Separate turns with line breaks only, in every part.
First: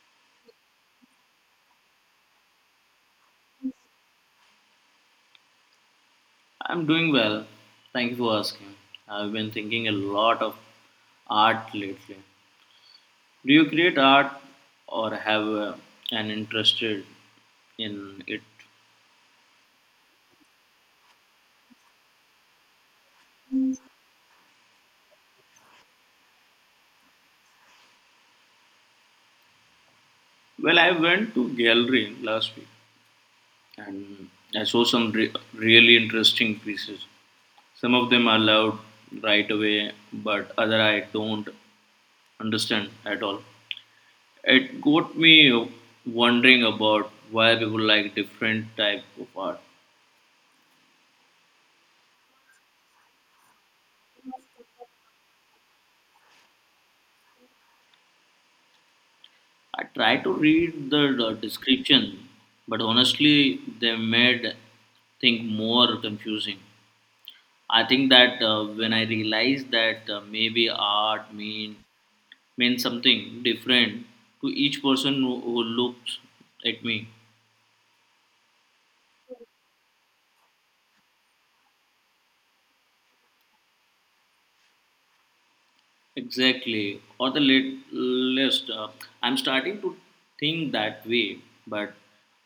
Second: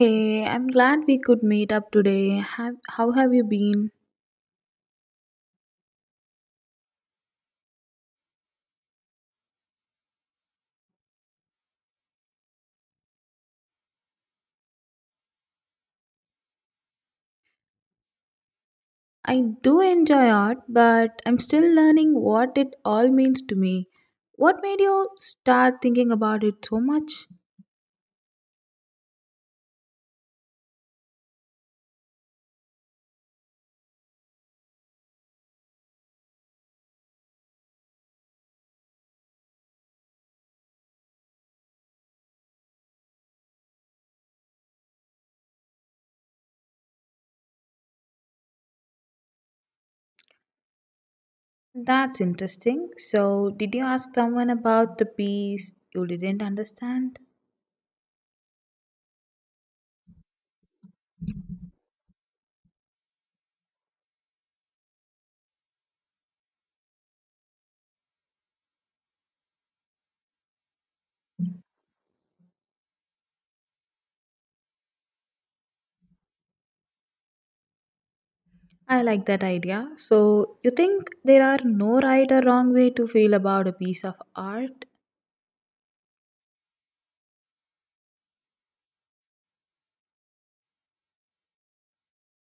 Hey, I'm glad we could meet up today. How have you been?
I'm doing well. Thank you for asking. I've been thinking a lot of art lately. Do you create art or have an interest in it?
I do enjoy art, but I'm still learning what it all means to me. What made you start thinking about it so much?
Well, I went to gallery last week and I saw really interesting pieces. Some of them I loved right away, but other I don't understand at all. It got me wondering about why people like different type of art.
That's interesting. So, did you ask someone about the piece you didn't understand?
I tried to read the description, but honestly, they made things more confusing. I think that when I realized that maybe art mean means something different to each person who looks at me.
I like that idea. So, you think there are no right or wrong way to feel about a piece of art?
Exactly. Or the lit- list. I'm starting to think that way, but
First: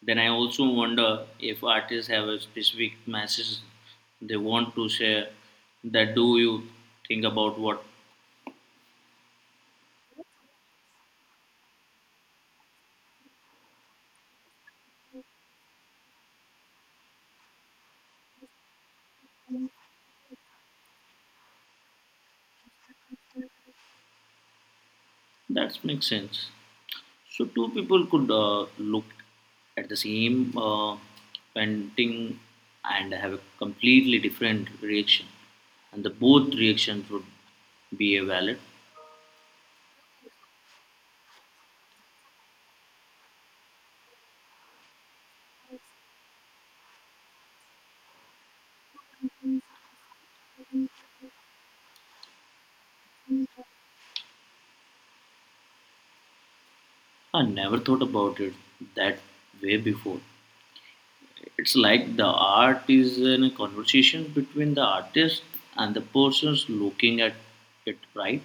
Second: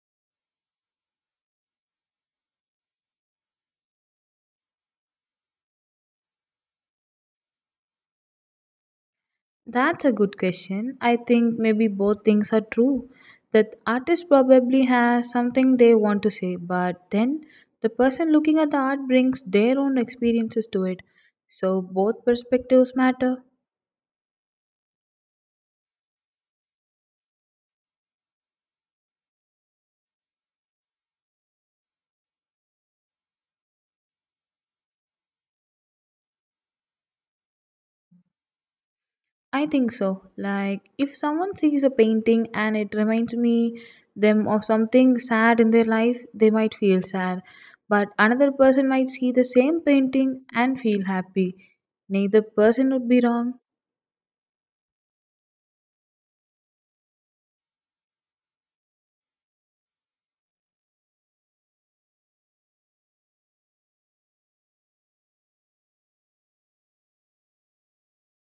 then I also wonder if artists have a specific message they want to share. That do you think about what?
That's a good question. I think maybe both things are true. That artist probably has something they want to say, but then the person looking at the art brings their own experiences to it. So both perspectives matter.
That makes sense. So two people could look at the same painting and have a completely different reaction, and the both reactions would be a valid.
I think so. Like if someone sees a painting and it reminds me them of something sad in their life, they might feel sad. But another person might see the same painting and feel happy. Neither person would be wrong.
I never thought about it that way before. It's like the art is in a conversation between the artist and the persons looking at it, right?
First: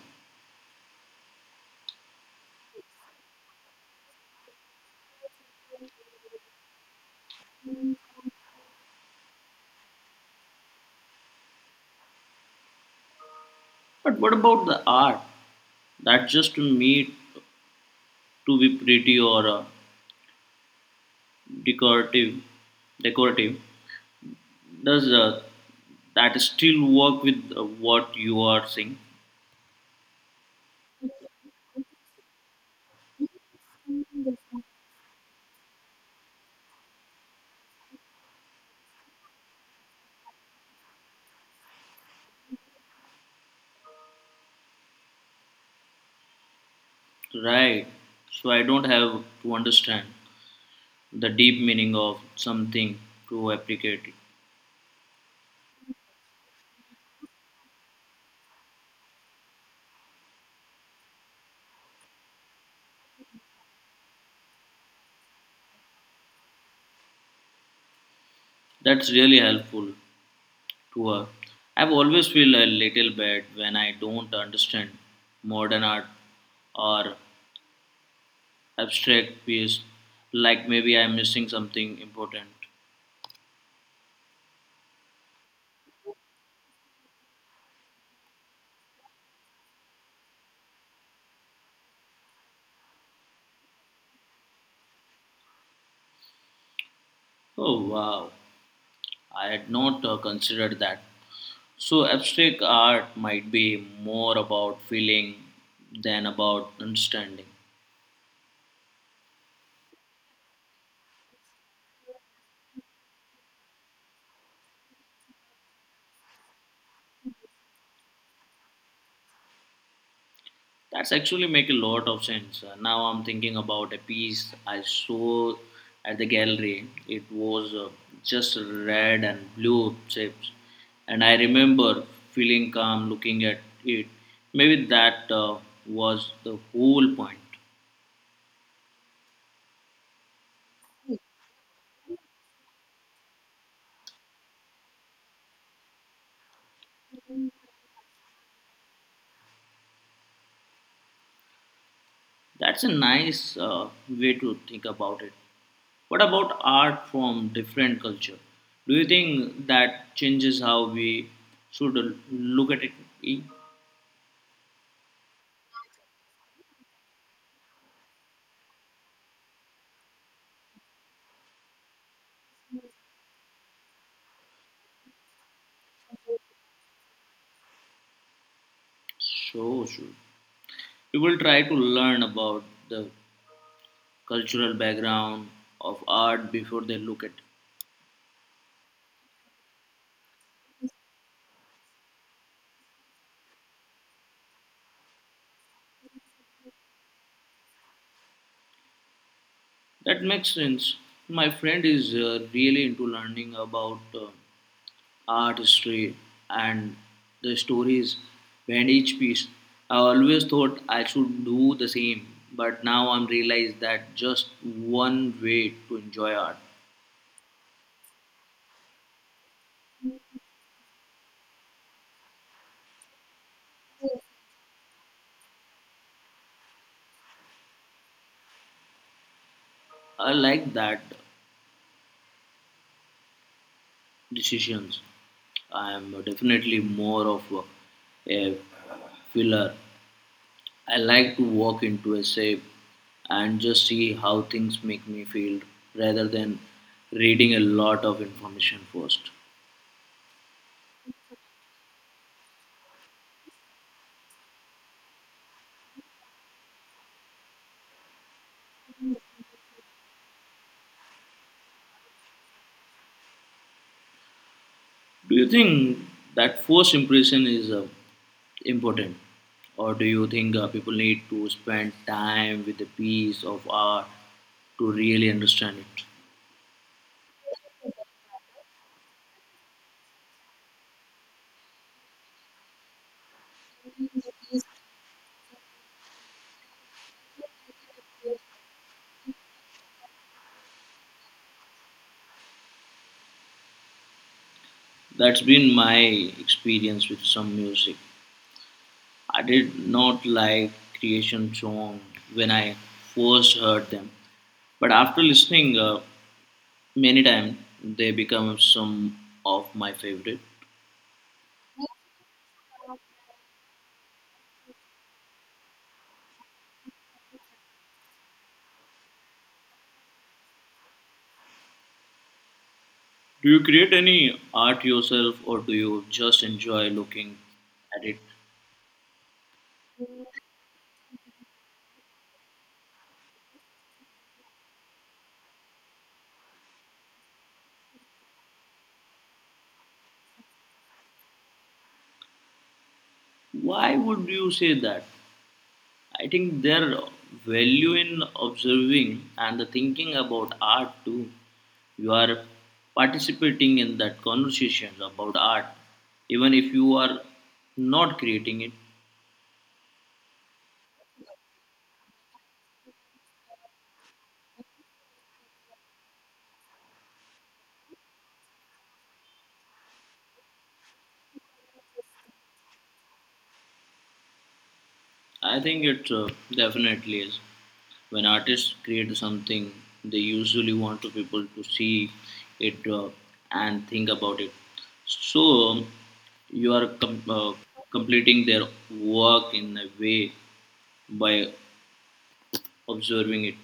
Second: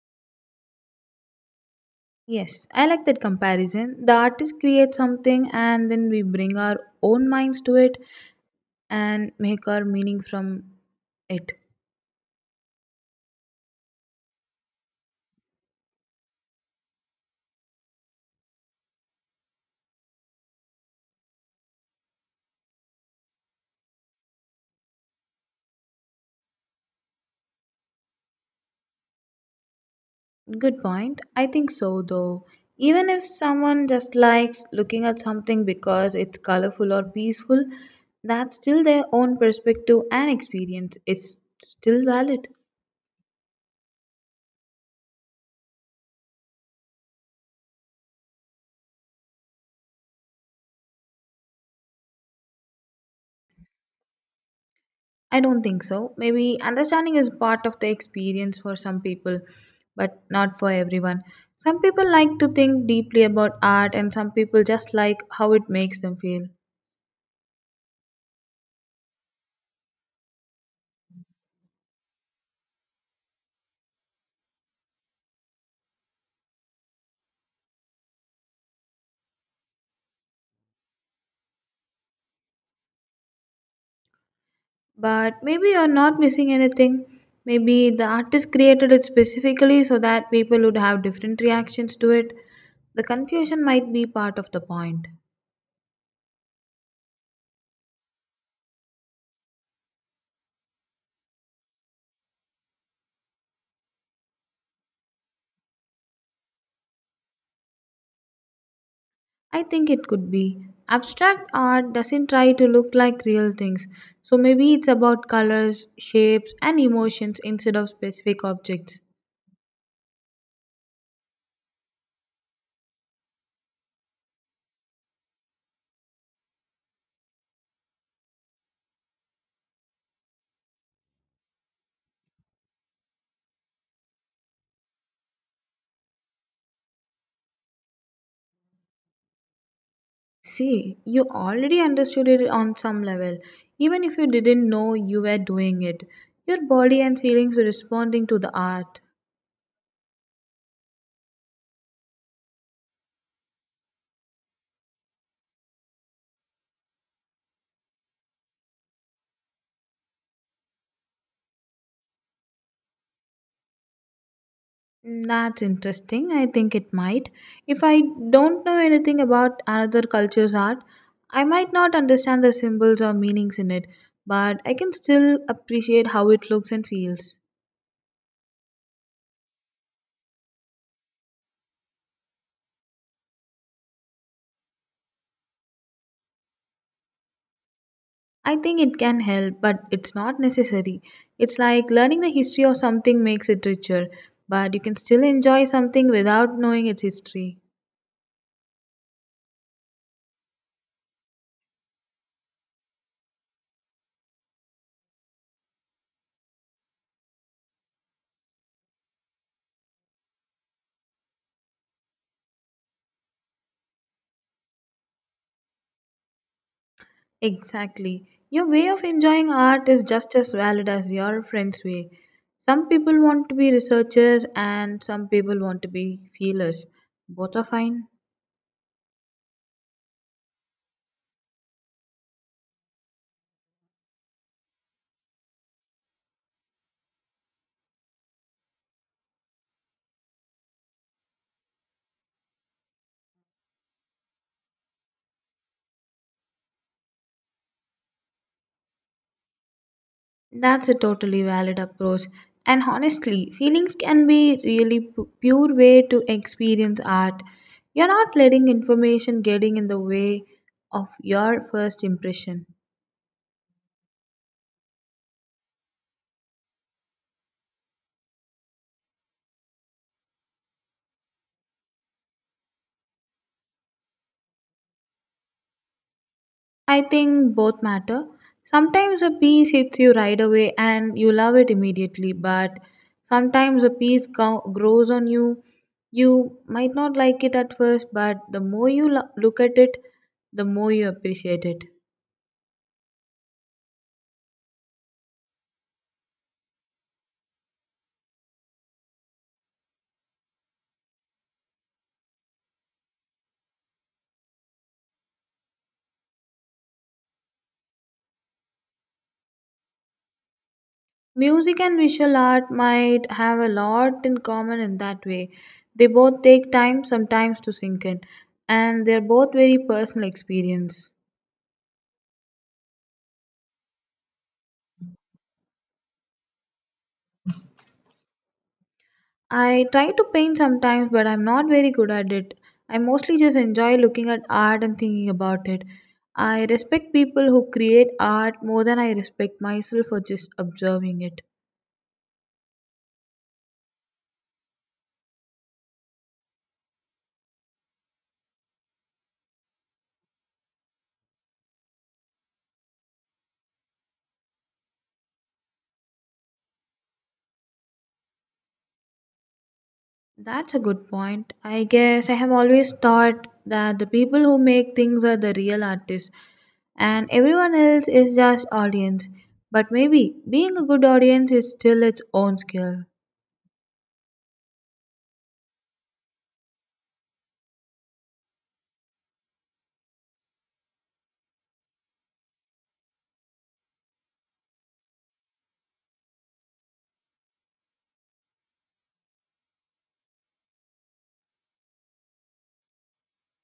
Yes, I like that comparison. The artist creates something and then we bring our own minds to it and make our meaning from it.
But what about the art that just need to be pretty or decorative? Decorative does that still work with what you are saying,
Good point. I think so though. Even if someone just likes looking at something because it's colorful or peaceful, that's still their own perspective and experience. It's still valid.
right? So I don't have to understand the deep meaning of something to applicate it.
I don't think so. Maybe understanding is part of the experience for some people, but not for everyone. Some people like to think deeply about art, and some people just like how it makes them feel.
That's really helpful to her. I've always feel a little bad when I don't understand modern art or abstract piece, like maybe I'm missing something important.
But maybe you're not missing anything. Maybe the artist created it specifically so that people would have different reactions to it. The confusion might be part of the point.
Oh wow, I had not considered that. So abstract art might be more about feeling than about understanding.
I think it could be. Abstract art doesn't try to look like real things, so maybe it's about colors, shapes, and emotions instead of specific objects.
That's actually make a lot of sense. Now I'm thinking about a piece I saw at the gallery. It was just red and blue shapes, and I remember feeling calm looking at it. Maybe that was the whole point.
See, you already understood it on some level, even if you didn't know you were doing it. Your body and feelings were responding to the art.
That's a nice way to think about it. What about art from different culture? Do you think that changes how we should look at it?
Mm, that's interesting. I think it might. If I don't know anything about another culture's art, I might not understand the symbols or meanings in it, but I can still appreciate how it looks and feels.
So sure, we will try to learn about the cultural background of art before they look at
I think it can help, but it's not necessary. It's like learning the history of something makes it richer, but you can still enjoy something without knowing its history.
that makes sense. My friend is really into learning about art history and the stories behind each piece. I always thought I should do the same, but now I'm realized that just one way to enjoy art.
Exactly. Your way of enjoying art is just as valid as your friend's way. Some people want to be researchers and some people want to be feelers. Both are fine.
I like that decisions. I'm definitely more of a filler. I like to walk into a shape and just see how things make me feel rather than reading a lot of information first.
That's a totally valid approach. And honestly, feelings can be really pure way to experience art. You're not letting information getting in the way of your first impression.
Do you think that first impression is important? Or do you think people need to spend time with a piece of art to really understand it?
I think both matter. Sometimes a piece hits you right away and you love it immediately, but sometimes a piece grows on you. You might not like it at first, but the more you look at it, the more you appreciate it.
That's been my experience with some music. I did not like creation song when I first heard them, but after listening, many times they become some of my favorite.
Music and visual art might have a lot in common in that way. They both take time sometimes to sink in, and they're both very personal experience.
Do you create any art yourself or do you just enjoy looking at it?
I try to paint sometimes, but I'm not very good at it. I mostly just enjoy looking at art and thinking about it. I respect people who create art more than I respect myself for just observing it.
Why would you say that? I think there value in observing and the thinking about art too. You are participating in that conversation about art, even if you are not creating it.
That's a good point. I guess I have always thought that the people who make things are the real artists and everyone else is just audience. But maybe being a good audience is still its own skill.
I think it definitely is. When artists create something, they usually want to people to see it and think about it. So um, you are completing their work in a way by observing it.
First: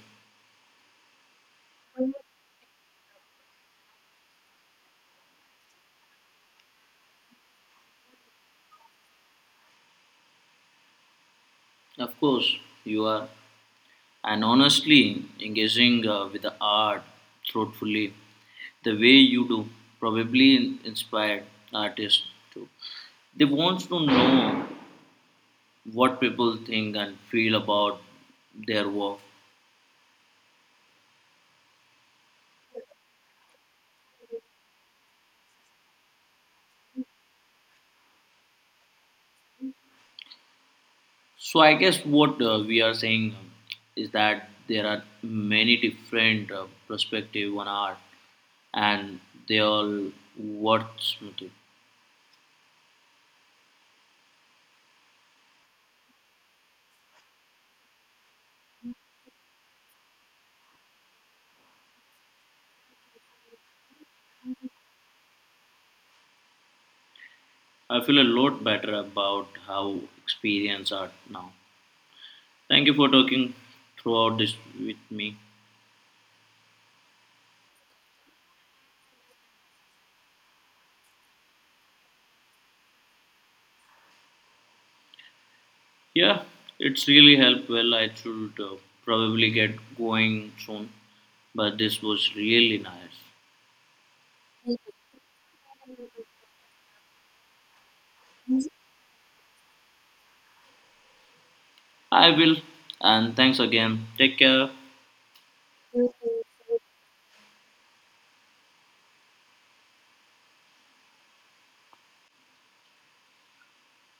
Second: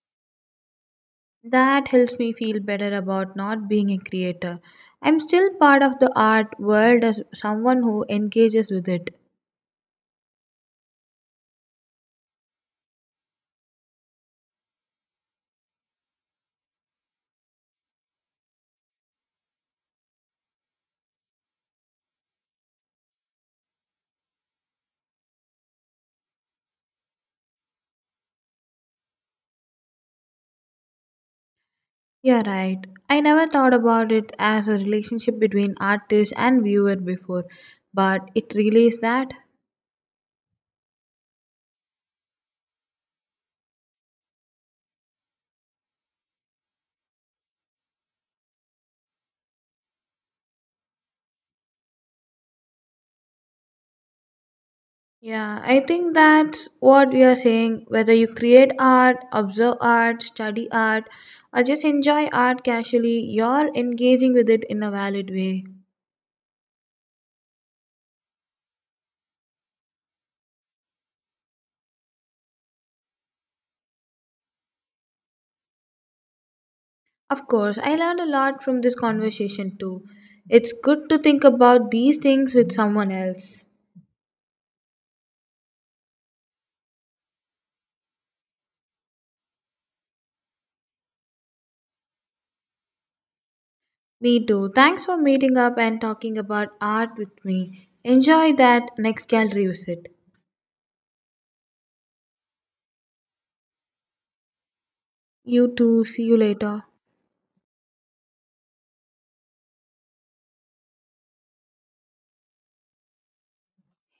That helps me feel better about not being a creator. I'm still part of the art world as someone who engages with it.
Of course, you are, and honestly, engaging with the art thoughtfully, the way you do, probably inspired artists too. They want to know what people think and feel about their work.
You're right. I never thought about it as a relationship between artist and viewer before, but it really is that.
So I guess what we are saying is that there are many different perspective on art, and they all worth something.
Yeah, I think that's what we are saying. Whether you create art, observe art, study art, or just enjoy art casually, you're engaging with it in a valid way.
I feel a lot better about how experience art now. Thank you for talking throughout this with me.
Of course, I learned a lot from this conversation too. It's good to think about these things with someone else.
Yeah, it's really helped. Well, I should probably get going soon, but this was really nice.
Me too. Thanks for meeting up and talking about art with me. Enjoy that next gallery visit.
I will, and thanks again. Take care.
You too. See you later.